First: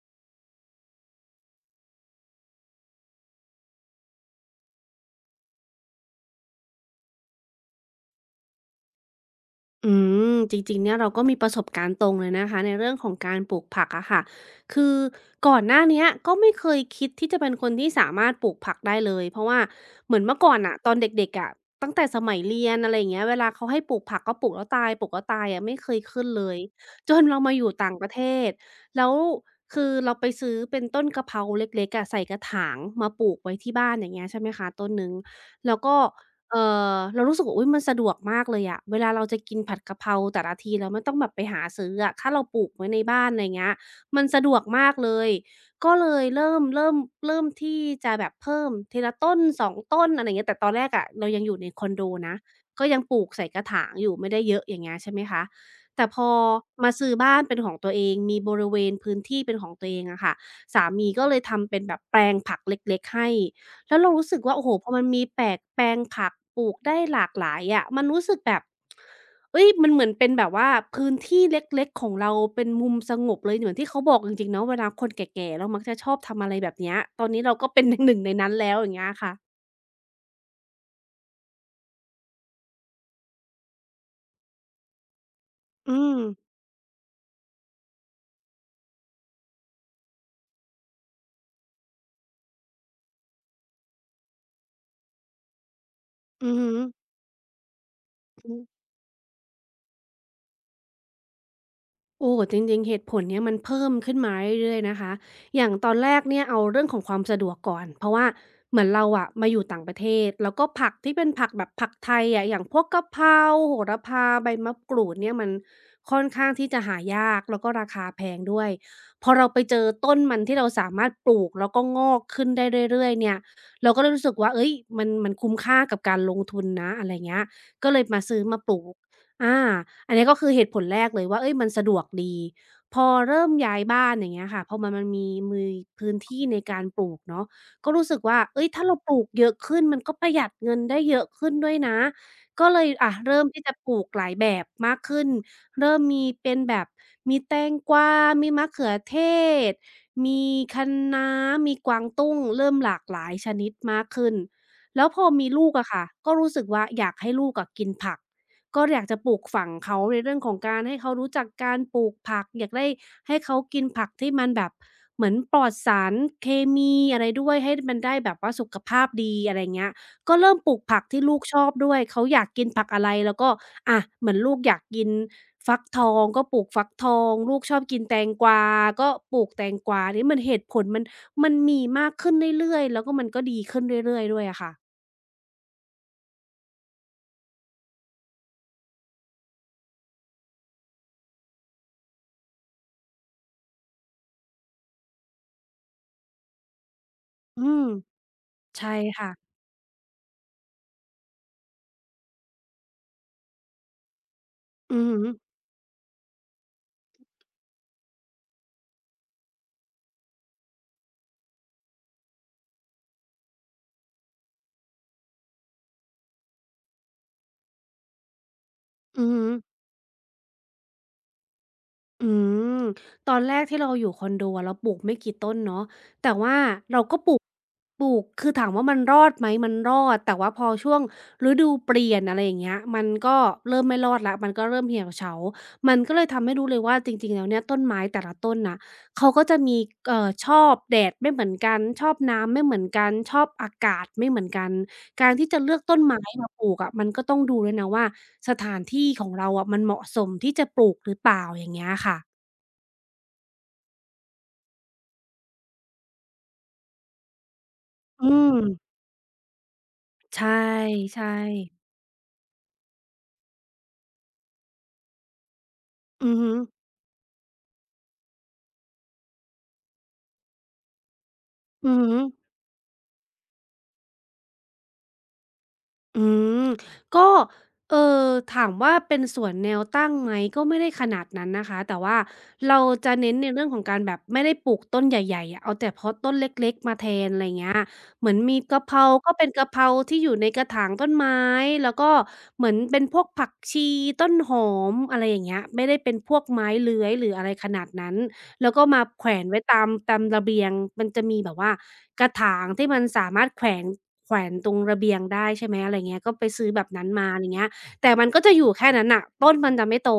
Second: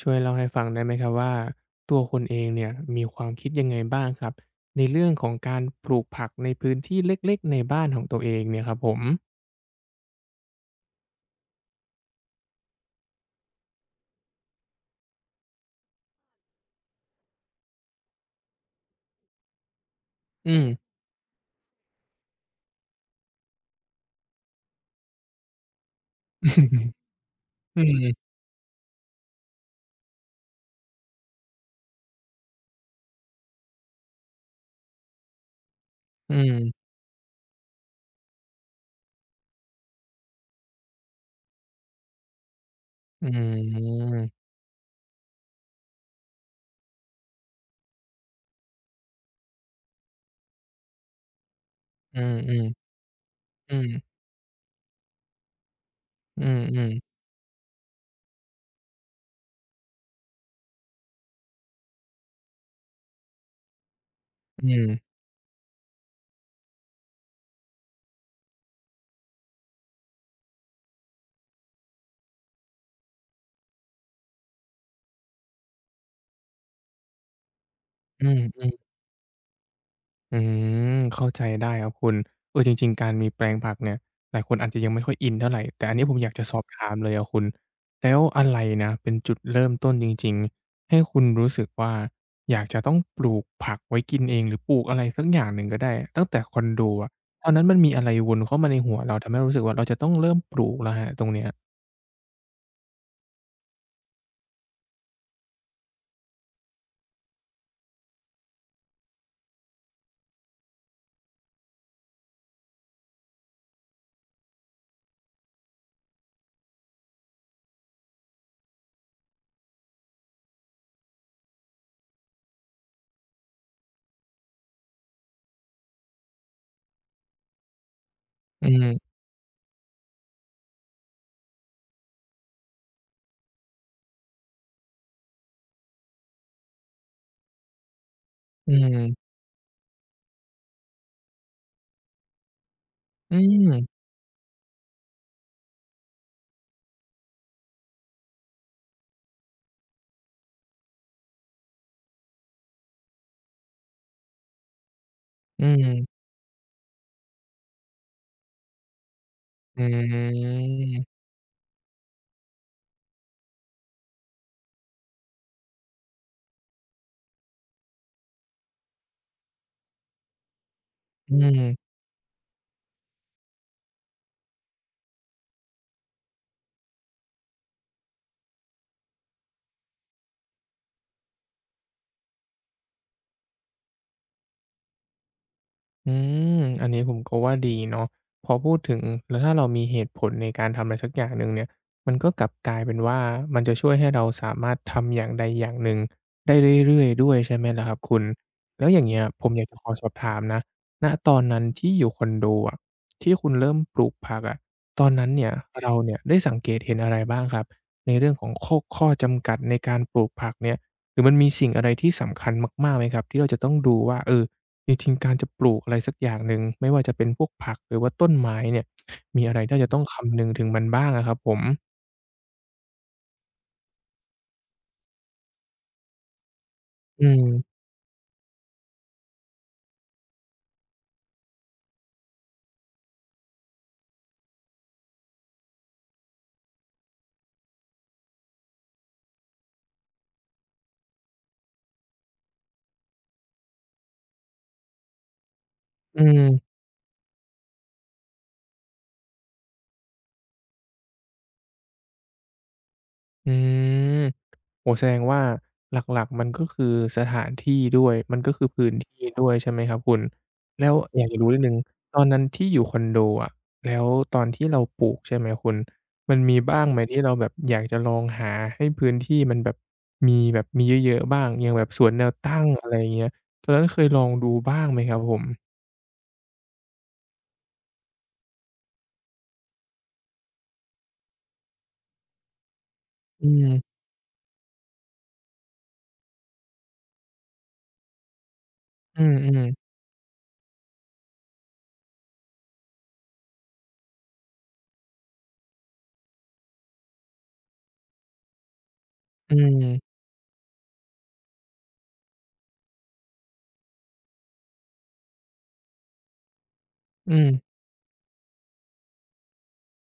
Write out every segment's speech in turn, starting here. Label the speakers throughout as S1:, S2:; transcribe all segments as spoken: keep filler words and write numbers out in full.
S1: ช่วยเล่าให้ฟังได้ไหมครับว่าตัวคุณเองเนี่ยมีความคิดยังไงบ้างครับในเรื่องของการปลูกผักในพื้นที่เล็กๆในบ้านของตัวเองเนี่ยครับผม
S2: อืมจริงๆเนี่ยเราก็มีประสบการณ์ตรงเลยนะคะในเรื่องของการปลูกผักอะค่ะคือก่อนหน้าเนี้ยก็ไม่เคยคิดที่จะเป็นคนที่สามารถปลูกผักได้เลยเพราะว่าเหมือนเมื่อ
S1: อื
S2: ก่อน
S1: ม
S2: อะตอนเด็กๆอะตั้งแต่สมัยเรียนอะไรอย่างเงี้ยเวลาเขาให้ปลูกผักก็ปลูกแล้วตายปลูกแล้วตายอะไม่เคยขึ้นเลย จนเรามาอยู่
S1: อื
S2: ต่างประเท
S1: ม
S2: ศแล้วคือเราไปซื้อเป็นต้นกะเพราเล็กๆอะใส่กระถางมาปลูกไว้ที่บ้านอย่างเงี้ยใช่ไหมคะต้นหนึ่งแล้วก็
S1: อื
S2: เอ่
S1: ม
S2: อเรารู้สึกว่าอุ๊ยมันสะดวกมากเลยอะเวลาเราจะกินผัดกะเพราแต่ละทีเราไม่ต้องแบบไปหาซื้ออะถ้าเราปลูกไว้ในบ้า
S1: อื
S2: นไรเงี้ย
S1: ม
S2: มันสะดวกมากเลยก็เลยเริ่มเริ่มเริ่มที่จะแบบเพิ่มทีละต้นสองต้นอะไรเงี้ยแต่ตอนแรกอะเรายังอยู่ในคอนโด
S1: อื
S2: นะก็
S1: อ
S2: ยังปลูกใส่กระ
S1: อื
S2: ถา
S1: อ
S2: ง
S1: ๆ
S2: อยู่ไม่ได้เยอะอย่างเงี้ยใช่ไหมคะแต่พอ
S1: อืมออ
S2: มาซื้อ
S1: ๆ
S2: บ้านเป็นของตัวเองมีบริเวณพื้นที่เป็นของตัวเองอะค่ะสามีก็เลยทำเป็นแบบแปลงผักเล็กๆให้ แล้วเรารู้สึกว่าโอ้โฮ
S1: อ
S2: พอมันมีแปลกแปลงผักปลูกได้หลากหลายอะมันรู้สึกแบบเฮ้ยมันเหมือนเป็นแบบว่าพื้นที่เล็กๆของเราเป็นมุมสงบเลยเหมือนที่เขาบอกจริงๆเนาะเวลาคนแก่ๆแล้วมักจะชอบทำอะไรแบบเนี้ยตอนนี้เราก็เป็น หนึ่ง
S1: ื
S2: ในนั้น
S1: ม
S2: แล้วอ
S1: ๆ
S2: ย่างเงี้ยค่ะ
S1: อืมเข้าใจได้ครับคุณเออจริงๆการมีแปลงผักเนี่ยหลายคนอาจจะยังไม่ค่อยอินเท่าไรแต่อัน
S2: อื
S1: นี้ผม
S2: ม
S1: อยากจะสอบถามเลยอะคุณแล้วอะไรนะเป็นจุดเริ่มต้นจริงๆให้คุณรู้สึกว่าอยากจะต้องปลูกผักไว้กินเองหรือปลูกอะไรสักอย่างหนึ่งก็ได้ตั้งแต่
S2: อื
S1: ค
S2: อ
S1: อน
S2: ฮึ
S1: โดอะตอนนั้นมันมีอะไรวน
S2: อือ
S1: เข้ามาในหัวเราทำให้เรารู้สึกว่าเราจะต้องเริ่มปลูกแล้วครับตรงเนี้ย
S2: โอ้จริงๆเหตุผลเนี้ยมันเพิ่มขึ้นมาเรื่อยๆนะคะอย่างตอนแรกเนี่ยเอาเรื่องของความสะดวกก่อนเพราะว่าเหมือนเราอะมาอยู่ต่างประเทศแล้วก็ผักที่เป็นผักแบบผักไทยอะอย่างพวกกะเพราโหระพาใบมะกรูดเนี่ยมันค่อนข้างที่จะหายากแล้วก็ราคาแพงด้วยพอเราไปเจอต้นมันที่เราสามารถปลูกแล้วก็งอกขึ้นได้เรื่อยๆเนี่ยเราก็เลยรู้สึกว่าเฮ้ยมันมันคุ้มค่ากับการลงทุนนะอะไรเงี้ยก็เลยมาซื้อมา
S1: อื
S2: ปลูก
S1: ม
S2: อาอันนี้ก็คือเหตุผลแรกเลยว่าเฮ้ยมันสะดวกดีพอเริ่มย้ายบ้านอย่างเงี้ยค่ะพอมันมันมีมีพื้นที่ในการปลูกเนาะก็รู้สึกว่าเฮ้ย
S1: อื
S2: ถ้าเราป
S1: ม
S2: ลูกเยอะขึ้นมันก็ประหยัดเงินได้เยอะขึ้นด้วยนะก็เลยอะ
S1: อื
S2: เริ่มที่จะป
S1: ม
S2: ลูกหลายแบบมากขึ้นเริ่มมีเป็นแบบมีแตงกวามีมะเขือเทศมีคะน้ามีกวางตุ้งเริ่มหลากหลายชนิดมากขึ้นแล้วพอมี
S1: อื
S2: ลูกอะค่ะ
S1: ม
S2: ก็รู้สึกว่าอยากให้ลูกอะกินผัก ก็อยากจะปลูกฝัง
S1: อื
S2: เขาในเรื่องของการให้เขา
S1: ม
S2: รู้จักการปลูกผักอยากได้ให้เขากินผักที่มันแบบเหมือนปลอดสารเคมีอะไรด้วยให้มันได้แบบว่าสุขภาพดีอะไรเงี้ยก็เริ่มปลูกผักที่
S1: อื
S2: ลูกชอบ
S1: ม
S2: ด้วยเขาอยากกินผักอะไรแล้วก็อะเหมือนลูกอยากกินฟักทองก็ปลูกฟักทองลูกชอบกินแตงกวาก็ปลูกแตงกวานี่มันเหตุผลมันมันมีมากขึ้นเรื่อยๆแล้วก็มันก็ดีขึ้นเรื่อยๆด้วยอะค่ะ
S1: อืมอันนี้ผมก็ว่าดีเนาะพอพูดถึงแล้วถ้าเรามีเหตุผลในการทำอะไรสักอย่างหนึ่งเนี่ยมันก็กลับกลายเป็นว่ามันจะช่วยให้เราสามารถทำอย่างใดอย่างหนึ่งได้เรื่อยๆด้วยใช่
S2: อื
S1: ไหม
S2: ม
S1: ล่ะครับคุณแล้
S2: ใช่
S1: วอย่างเงี้ย
S2: ค่ะ
S1: ผมอยากจะขอสอบถามนะณตอนนั้นที่อยู่คอนโดอะที่คุณเริ่มปลูกผักอะ
S2: อื
S1: ต
S2: อ
S1: อน
S2: ฮึ
S1: นั้นเนี่ยเราเนี่ยได้สังเกตเห็นอะไรบ้างครับในเรื่องของข้อข้อจำกัดในการปลูกผักเนี่ยหรือมันมีสิ่งอะไรที่สำคัญมากๆไหมครับที่เราจะต้องดูว่าเออ จริงๆการจะปลูกอะไรสักอย่างหนึ่งไม่ว่าจะเป็นพวกผักหรือว่าต้นไม้เนี่ย
S2: อือฮึ
S1: มีอะไรที่เราจะต้องคำนึงถึงมันบ้างอะครับผม
S2: อืมตอนแรกที่เราอยู่คอนโดอะเราปลูกไม่กี่ต้นเนาะแต่ว่าเราก็
S1: อื
S2: ปลูก
S1: ม
S2: ปลูกคือถามว่ามันรอดไหมมันรอดแต่ว่าพอช่วงฤดูเปลี่ยนอะไรอย่างเงี้ยมันก็เริ่มไม่รอดแล้วมันก็เริ่มเหี่ยวเฉามันก็เลยทำให้รู้เลยว่าจริงๆแล้วเนี่ยต้นไม้แต่ละต้นน่ะเขาก็จะมีเอ่อชอบแดดไม่เหมือนกันชอบน้ำไม่เหมือนกันชอบอากาศไม่เหมือนกันการที่จะเลือกต้นไม้
S1: อื
S2: มา
S1: ม
S2: ปลูกอะมันก็ต้องดูด้วยนะว่า สถานที่ของเราอะมันเหมาะสมที่จะปลูกหรือเปล่าอย่างเงี้ยค่ะ
S1: อืมโอ้แสดงว่าหลักๆมันก็คือสถานที่ด้วย
S2: อื
S1: มันก็
S2: ม
S1: คือพื้นที่ด้วยใช่ไหมครับคุณ
S2: ใช
S1: แล้วอยา
S2: ่
S1: กจะรู้นิดหนึ่ง
S2: ๆ
S1: ตอนนั้นที่อยู่คอนโดอะแล้วตอนที่เราปลูกใช่ไหมคุณ
S2: อื
S1: มั
S2: อ
S1: น
S2: ฮึ
S1: มีบ้างไหมที่เราแบบอยากจะลองหาให้พื้นที่มันแบบมีแบบมีเยอะๆบ้างอย่างแบบ
S2: อือ
S1: สวน
S2: ฮึ
S1: แนวตั้งอะไรอย่างเงี้ยตอนนั้นเคยลองดูบ้างไหมครับผม
S2: อืมก็เอ่อถามว่าเป็นสวนแนวตั้งไหมก็ไม่ได้ขนาดนั้นนะคะแต่ว่าเราจะเน้นใน
S1: อื
S2: เรื่องขอ
S1: ม
S2: งการแบบไม่ได้ปลูกต้นใหญ่ๆอะเอาแต่เพาะต้นเล็กๆมาแทนอะไรเงี้ยเหมือนมีกะเพรา
S1: อื
S2: ก็เป็น
S1: ม
S2: กะเพรา
S1: ๆ
S2: ที่อยู่ในกระถางต้นไม้แล้วก็เหมือนเป็นพวกผักชีต้นหอมอะไรอย่างเงี้ยไม่ได้เป็นพวกไม้เลื้อยหรืออะไรขนาดนั้น แล้วก็มาแขวน
S1: อื
S2: ไว้ตาม
S1: ม
S2: ตามระเบียงมันจะมีแบบว่ากระถางที่มันสามารถแขวนแขวนตรงระเบียงได้ใช่ไหมอะไรเงี้ยก็ไปซื้อแบบนั้นมา
S1: อื
S2: อะไร
S1: ม
S2: เงี้ยแต่มันก็จะอยู่แค่นั้นน่ะต้นมันจะไม่โต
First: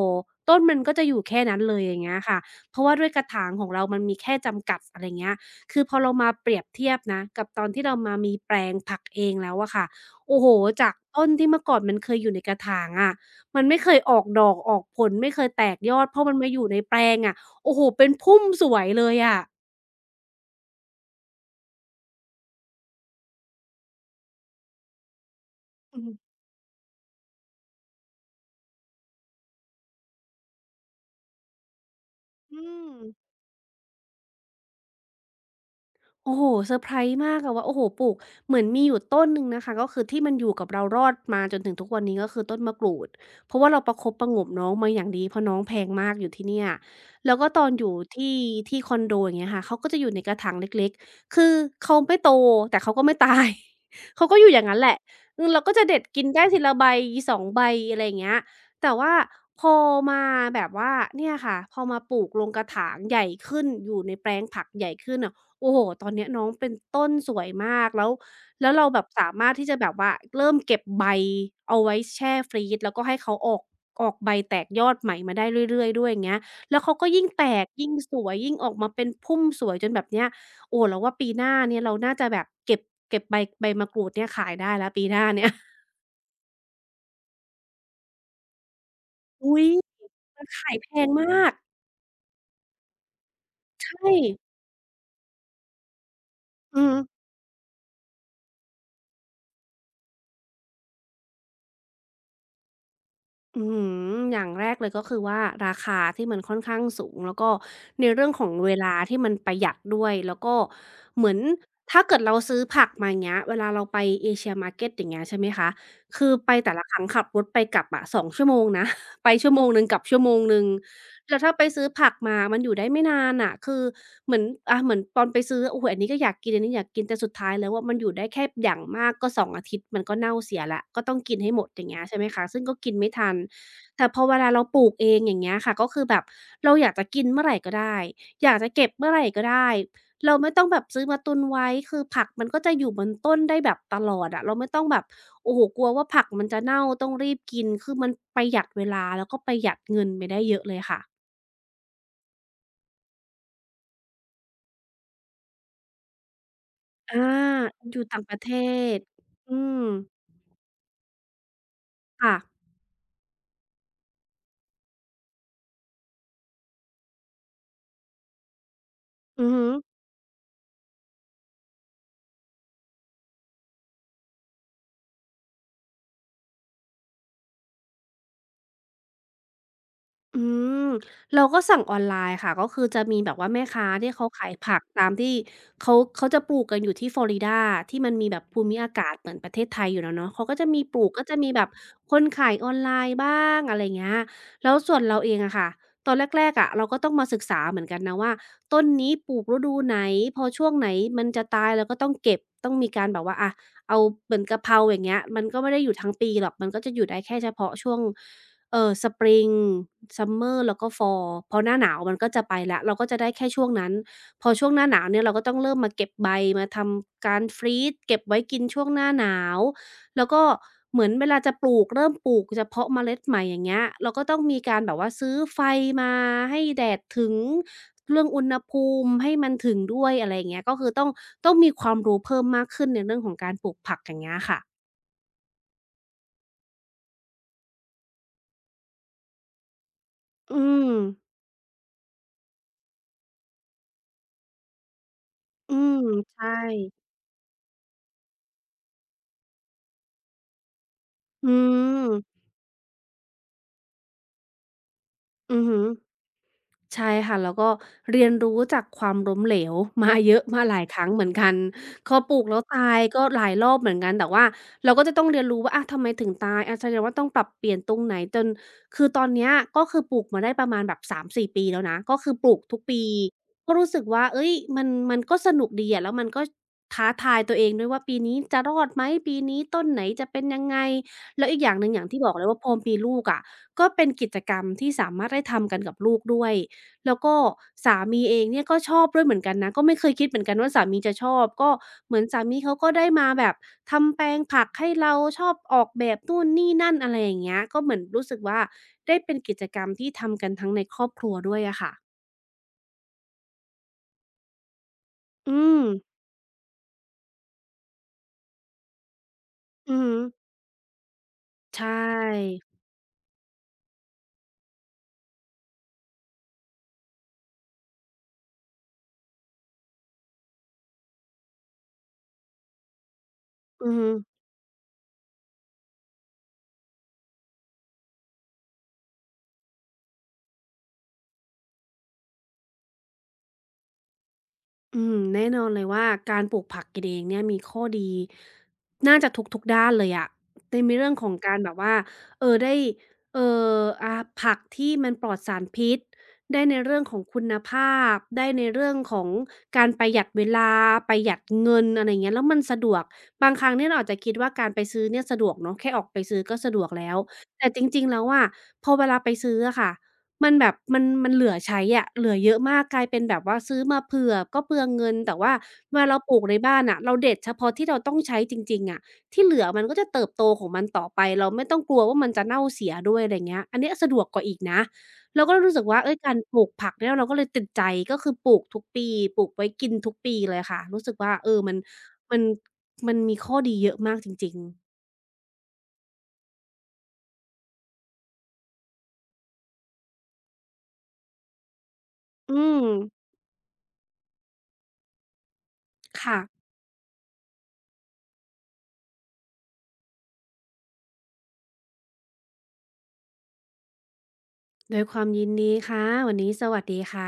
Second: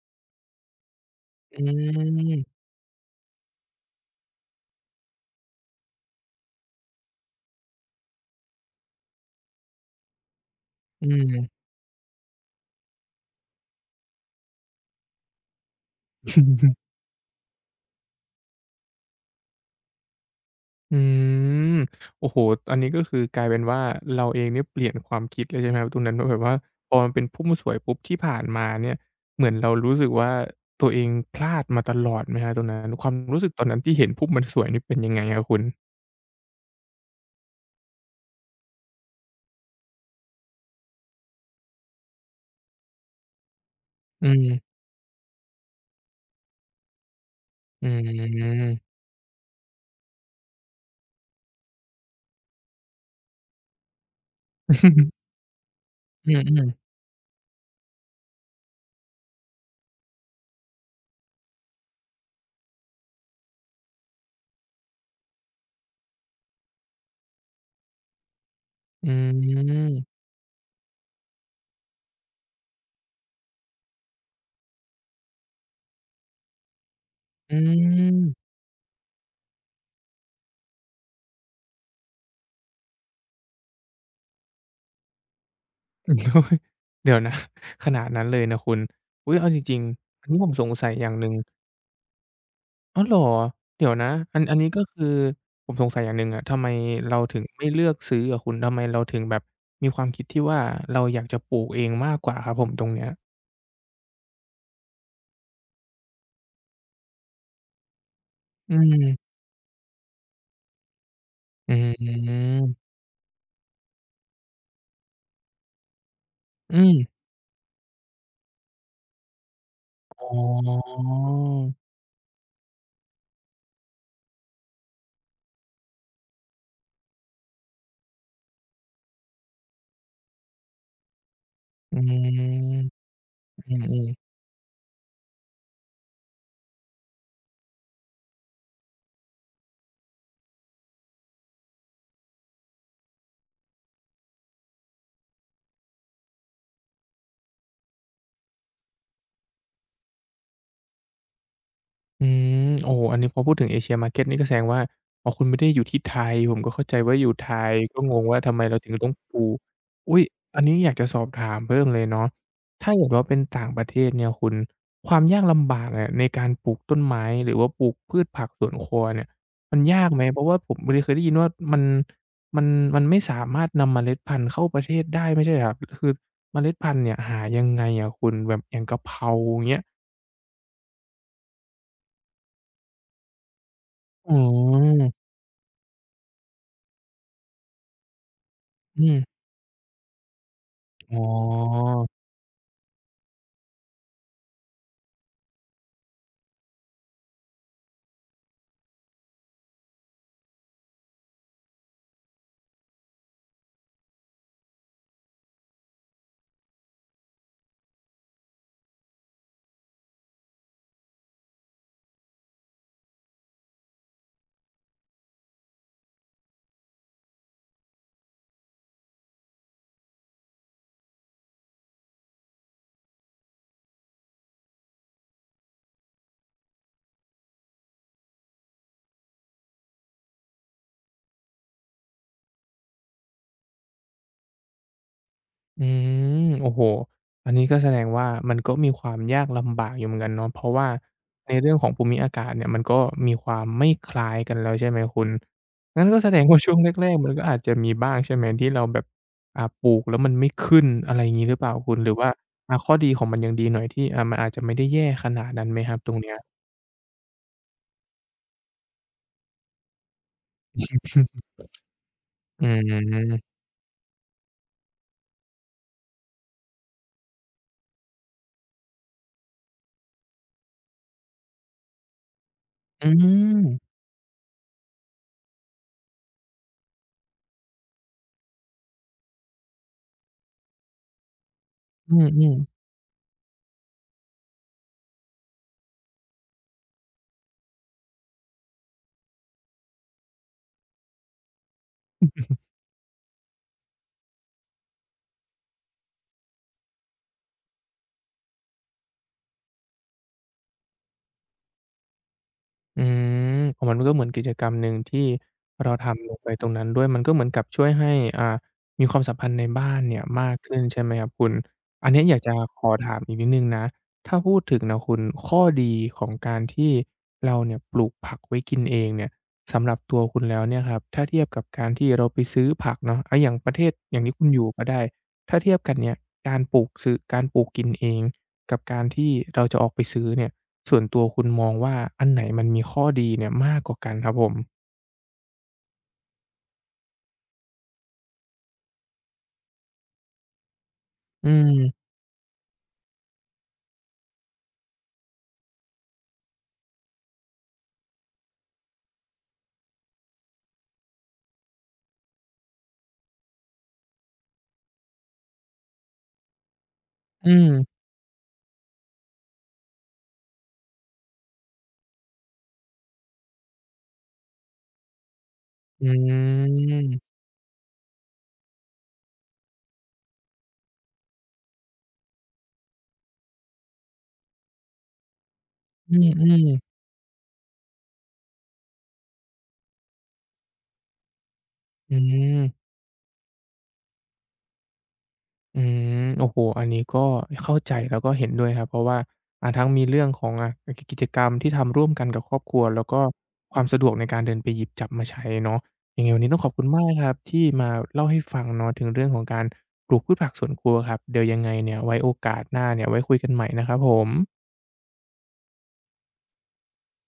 S2: ต้นมันก็จะอยู่แค่นั้
S1: อื
S2: นเลยอย่างเงี้ยค่ะ
S1: ม
S2: เพราะว่าด้วยกระถางของเรามันมีแค่จำกัดอะไรเงี้ยคือพอเรามาเปรียบเทียบนะกับตอนที่เรามามีแปลงผักเองแล้วอะค่ะโอ้โฮจาก
S1: อ
S2: ต้นที่
S1: ื
S2: เมื่อก่อนมันเคยอยู่ในกระถางอะมันไม่เคยออกดอกออกผลไม่เคยแตกยอดพอมันมาอยู่
S1: ม
S2: ในแปลงอะ โอ้โห เป็นพุ่มสวยเลยอะ
S1: อืมโอ้โฮอันนี้ก็คือกลายเป็นว่าเราเองเนี่ยเปลี่ยนความคิดเลยใช่ไหมครับต
S2: อื
S1: รง
S2: อ
S1: นั้นว่าแบบว่าพอมันเป็นพุ่มสวยปุ๊บที่ผ่านมาเนี่ยเหมือนเรารู้สึกว่าตัวเองพลาดมาตลอดไหมครับ
S2: อื
S1: ตรงนั้น
S2: ม
S1: ความรู้สึกตอนนั้นที่เห็นพุ่มมันสวยนี่เป็นยังไงครับคุณ
S2: โอ้โฮเซอร์ไพรส์มากอะว่าโอ้โฮปลูกเหมือนมีอยู่ต้นหนึ่งนะคะก็คือที่มันอยู่กับเรารอดมาจนถึงทุกวันนี้ก็คือต้นมะกรูดเพราะว่าเราประคบป
S1: อื
S2: ระหงมน้อง
S1: ม
S2: มาอย่างดีเพราะน้องแพงมากอยู่ที่เนี่ยแล้วก็ตอนอ
S1: อื
S2: ยู่
S1: ม
S2: ที่
S1: อืม
S2: ที่คอ นโดอย่างเงี้ยค่ะเขาก็จะอยู่ในกระถางเล็กๆคือเขาไม่โตแต่เขาก็ไม่ตาย เขาก็อยู่อย่างงั้นแหละ
S1: ๆ
S2: อืมเราก็จะเด็ดกิน
S1: อื
S2: ได้
S1: ม
S2: ทีละใบสองใบอะไรอย่างเงี้ยแต่ว่าพอมาแบบว่าเนี่ยค่ะพอมาปลูกลงกระถางใหญ่ขึ้นอยู่ในแปลงผักใหญ่ขึ้นอะ โอ้โฮตอนเนี้ยน้องเป็นต้นสวยมากแล้วแล้วเราแบบสามารถที่จะแบบว่าเริ่มเก็บใบเอาไว้แช่ฟรีซแล้วก็ให้เขาออกออกใบแตกยอดใหม่มาได้เรื่อยๆด้วยอย่างเงี้ยแล้วเขาก็ยิ่งแต
S1: อื
S2: กยิ่งสวย
S1: ม
S2: ยิ่งออกมาเป็นพุ่มสวยจนแบบเนี้ยโอ้เราว่าปีหน้าเนี่ยเราน่าจะแบบเก็บเก็บใบใบมะกรูดเนี่ยขายได้แล้วปีหน้าเนี่ย
S1: โอ๊ยเดี๋ยวนะ ขนาดนั้นเลยนะคุณอุ๊ยเอาจ
S2: อุ๊ย
S1: ริงๆอันนี้
S2: มั
S1: ผ
S2: น
S1: มสง
S2: ขาย
S1: สั
S2: แพ
S1: ยอ
S2: ง
S1: ย่าง
S2: ม
S1: หนึ่ง
S2: าก
S1: อ๋อเหรอเดี๋
S2: ใช
S1: ยวนะ
S2: ่
S1: อันอันนี้ก็คือผมสงสัยอย่างหนึ่งอะทำไม
S2: อืม
S1: เราถึงไม่เลือกซื้ออะคุณทำไมเราถึงแบบมีความคิดที่ว่าเราอยากจะปลูกเองมากกว่าครับผมตรงเนี้ย
S2: อืมอย่างแรกเลยก็คือว่าราคาที่มันค่อนข้างสูงแล้วก็ในเรื่องของเว
S1: อื
S2: ลาที่มัน
S1: ม
S2: ประหยัดด้วยแล้วก็เหมือน
S1: อื
S2: ถ้าเกิดเราซื้อ
S1: ม
S2: ผักมาอย่างเงี้ยเวลาเราไป เอเชีย มาร์เก็ต อย่างเงี้ยใช่ไหมคะคือไปแต่ละ
S1: อื
S2: ครั้ง
S1: ม
S2: ขับรถไปกลับอะสองชั่วโมงนะ ไปชั่วโมงหนึ่งกลับชั่ว
S1: อ๋
S2: โมงหนึ่ง
S1: อ
S2: แล้วถ้าไปซื้อผักมามันอยู่ได้ไม่นานน่ะคือเหมือนอาเหมือนตอนไปซื้อโอ้โฮอันนี้ก็อยากกินอันนี้อยากกินแต่สุดท้ายแล้วอะมันอยู่ได้แค่อย่างมากก็สองอาทิตย์มันก็เน่าเสียแล้วก็ต้องกินให้หมดอย่าง
S1: อื
S2: เงี้ย
S1: ม
S2: ใช่ไหมคะซึ่งก็กินไม่ทัน
S1: อืมอื
S2: แต่พอ
S1: ม
S2: เวลาเราปลูกเองอย่างเงี้ยค่ะก็คือแบบเราอยากจะกินเมื่อไหร่ก็ได้อยากจะเก็บเมื่อไหร่ก็ได้เราไม่ต้องแบบซื้อมาตุนไว้คือผักมันก็จะอยู่บนต้นได้แบบตลอดอะเราไม่ต้องแบบโอ้โฮกลัวว่าผักมันจะเน่าต้องรีบกินคือมันประหยัดเวลาแล้วก็ประหยัดเงินไปได้เยอะเลยค่ะ
S1: อืมโอ้โฮอันนี้พอพูดถึง Asia Market นี่ก็แสดงว่าอ๋อคุณไม่ได้อยู่ที่ไทยผมก็เข้าใจว่า
S2: อา
S1: อยู่ไทย
S2: อ
S1: ก็
S2: ยู่
S1: ง
S2: ต่า
S1: ง
S2: งป
S1: ว่า
S2: ระเท
S1: ทำไมเราถึง
S2: ศ
S1: ต้องปู
S2: อืม
S1: อุ๊ยอันนี้อยากจะสอบถามเพิ่มเลยเนาะ
S2: ค่ะ
S1: ถ้าเกิดว่าเป็นต่างประเทศเนี่ยคุณความยากลำบากเนี่ยในการปลูกต้นไม้หรือว่าปลูกพืชผักสวนครัวเนี่ย
S2: อือฮึ
S1: มันยากไหมเพราะว่าผมไม่ได้เคยได้ยินว่ามันมันมันไม่สามารถนำเมล็ดพันธุ์เข้าประเทศได้ไม่ใช่เหรอครับคือเมล็ดพันธุ์เนี่ยหายังไงอะคุณแบบอย่างกะเพราอย่างเงี้ย
S2: อืมเราก็สั่งออนไลน์ค่ะก็คือจะมีแบบว่าแม่ค้าที่เขา
S1: อ๋
S2: ขายผัก
S1: อ
S2: ตามที่เขาเขาจะปลูกกันอยู่ที่ฟลอริดาที่มันมีแบบภูมิอา
S1: อื
S2: กาศ
S1: ม
S2: เหมือนประเทศไทยอยู่แล้วเนาะเขาก็จะมีปลูก
S1: อ๋อ
S2: ก็จะมีแบบคนขายออนไลน์บ้างอะไรเงี้ยแล้วส่วนเราเองอะค่ะตอนแรกๆอะเราก็ต้องมาศึกษาเหมือนกันนะว่าต้นนี้ปลูกฤดูไหนพอช่วงไหนมันจะตายเราก็ต้องเก็บต้องมีการแบบว่าอะเอาเหมือนกะเพราอย่างเงี้ยมันก็ไม่ได้อยู่ทั้งปีหรอกมันก็จะอยู่ได้แค่เฉพาะช่วง เอ่อ สปริง ซัมเมอร์ แล้วก็ ฟอล พอหน้าหนาวมันก็จะไปแล้วเราก็จะได้แค่ช่วงนั้นพอช่วงหน้าหนาวเนี่ยเราก็ต้องเริ่มมาเก็บใบมาทำการ ฟรีซ เก็บไว้กินช่วงหน้าหนาวแล้วก็เหมือนเวลาจะปลูกเริ่มปลูกจะเพาะเมล็ดใหม่อย่างเงี้ยเราก็ต้องมีการแบบว่าซื้อไฟมาให้แดดถึงเรื่องอุณหภูมิให้มันถึงด้วยอะไรอย่างเงี้ยก็คือต้องต้องมีความรู้เพิ่มมากขึ้นในเรื่องของการปลูกผักอย่างเงี้ยค่ะ
S1: อืมโอ้โฮอันนี้ก็แสดงว่ามันก็มีความยากลำบากอยู่เหมือนกันเนาะเพ
S2: อื
S1: ราะว่า
S2: ม
S1: ในเรื่องของภูมิอากาศเนี่ยมันก็มีความไม่คล้ายกันแล้วใช่ไหมคุณ
S2: อืม
S1: งั้นก็แสดง
S2: ใช่
S1: ว่าช่วงแรกๆมันก็อาจจะมีบ้างใช่ไหมที่เราแบบอ่าปลูกแล้วมันไม่ขึ้นอะไรอย่างงี้
S2: อื
S1: หรือเปล่าคุณ หรือว่า
S2: ม
S1: อ่าข้อดีของมันยังดีหน่อยที่อ่ามันอาจจะไม่ได้แย่ขนาด
S2: อือ
S1: นั้นไห
S2: หื
S1: ม
S2: อ
S1: ครับตรงเนี้ย
S2: ใช่ค่ะแล้วก็เรียนรู้จากความล้มเหลว มาเยอะมาหลายครั้งเหมือนกันพอปลูกแล้ว
S1: อื
S2: ตายก็หลาย
S1: ม
S2: รอบเหมือนกันแต่ว่าเราก็จะต้องเรียนรู้ว่าอาทำไมถึงตายอาแสดงว่าต้องปรับเปลี่ยนตรงไหนจนคือตอนเนี้ยก็คือปลูกมาได้ประมาณแบบสามสี่ปีแล้วนะก็คือปลูกทุกปี
S1: อื
S2: ก็รู้
S1: ม
S2: สึกว่าเฮ้ยมันมันก็สนุกดีอะแล้วมันก็ท้าทายตัวเองด้วยว่าปีนี้จะรอดไหมปีนี้ต้นไหนจะเป็นยังไงแล้วอีกอย่างหนึ่งอย่าง
S1: อื
S2: ที่บอกเลย
S1: ม
S2: ว่าพอ
S1: ๆ
S2: มีลูกอะก็เป็นกิจกรรมที่สามารถได้ทำกันกับลูกด้วย แล้วก็สามีเองเนี่ยก็ชอบด้วยเหมือนกันนะก็ไม่เคยคิดเหมือนกันว่าสามีจะชอบก็เหมือนสามีเขาก็ได้มาแบบทำแปลงผักให้เราชอบออกแบบนู่นนี่นั่นอะไรอย่างเงี้ยก็เหมือนรู้สึกว่าได้เป็นกิจกรรมที่ทำกันทั้งในครอบครัวด้วยอะค่ะ
S1: อืมอ๋อมันก็เหมือนกิจกรรมหนึ่งที่
S2: อืม
S1: เราทำลงไปตรงนั้นด้วยมันก็เหมือนกับช่วยให้อ่ามีความสัมพันธ์ในบ้า
S2: อื
S1: น
S2: อฮึ
S1: เนี่ยมากขึ้นใช่ไหมครับคุณ
S2: ใช
S1: อันเนี้ยอยากจะ
S2: ่
S1: ขอถามอีกนิดหนึ่งนะถ้าพูดถึงนะคุณข้อดีของการที่เราเนี่ยปลูกผักไว้กินเองเนี่ยสำหรับตัวคุณแล้วเนี่ยครับถ้าเทียบกับการที่เราไปซื้อผักเนาะอาอย่างประเท
S2: อื
S1: ศ
S2: อฮึ
S1: อย่างที่คุณอยู่ก็ได้ถ้าเทียบกันเนี่ยการปลูกซื้อการปลูกกินเองกับการที่เราจะออกไปซื้อเนี่ย ส่วนตัวคุณมองว่าอันไหนมันมีข้อดีเนี่ยมากกว่ากันครับผม
S2: อืมแน่นอนเลยว่าการปลูกผักกินเองเนี่ยมีข้อดีน่าจะทุกๆด้านเลยอะในมนเรื่องของ
S1: อื
S2: การแบบว่า
S1: ม
S2: เออได้เอ่ออ่าผักที่มันปลอดสารพิษได้ในเรื่องของคุณภาพได้ในเรื่องของการประหยัดเวลาประหยัดเงินอะไรอย่างเงี้ยแล้วมันสะดวกบางครั้งเนี่ยเราอาจจะคิดว่าการไปซื้อเนี่ยสะดวกเนาะแค่ออกไปซื้อก็สะดวกแล้ว
S1: อื
S2: แต่
S1: ม
S2: จริงๆแล้วอะพอเวลาไปซื้ออะค่ะ มันแบบมันมันเหลือใช้อะเหลือเยอะมากกลายเป็นแบบว่าซื้อมาเผื่อก็เปลืองเงินแต่ว่าเว
S1: อื
S2: ลาเราปลูกในบ้านน่ะ
S1: ม
S2: เราเด็ดเฉพาะที่เราต้องใช้จริงๆอะที่เหลือมันก็จะเติบโตของมันต่อไปเราไม่ต้องกลัวว่ามันจะเน่าเสียด้วยอะไรเงี้ยอันเนี้ยสะดวกกว่าอีกนะเราก็รู้สึกว่า
S1: อื
S2: เฮ้ย
S1: ม
S2: การ
S1: อื
S2: ปลู
S1: ม
S2: กผักเนี่ยเราก็เลยติดใจก็คือปลูกทุกปีปลูกไว้กินทุกปีเลยค่ะรู้สึกว่าเออมัน
S1: อื
S2: มัน
S1: ม
S2: มันมีข้อดีเยอะมากจริงๆ
S1: อืมโอ้โฮอันนี้ก็เข้าใจแล้วก็เห็นด้วยครับเพราะว่าอ่าทั้งมีเรื่องของอ่ากกิจกรรมที่ทำร่วมกันกับค
S2: อื
S1: รอบครัว
S2: ม
S1: แล้วก็ความสะดวกในการเดินไปหยิบจับมาใช้เนาะยังไง
S2: ค่ะ
S1: วันนี้ต้องขอบคุณมากครับที่มาเล่าให้ฟังเนาะถึงเรื่องของการปลูกพืชผักสวนครัวครับเดี๋ยวยังไงเนี่ยไว้โอกาสหน้าเนี่ยไว้คุยกันใหม่นะครับผม
S2: ด้วยความยินดีค่ะวันนี้สวัสดีค่ะ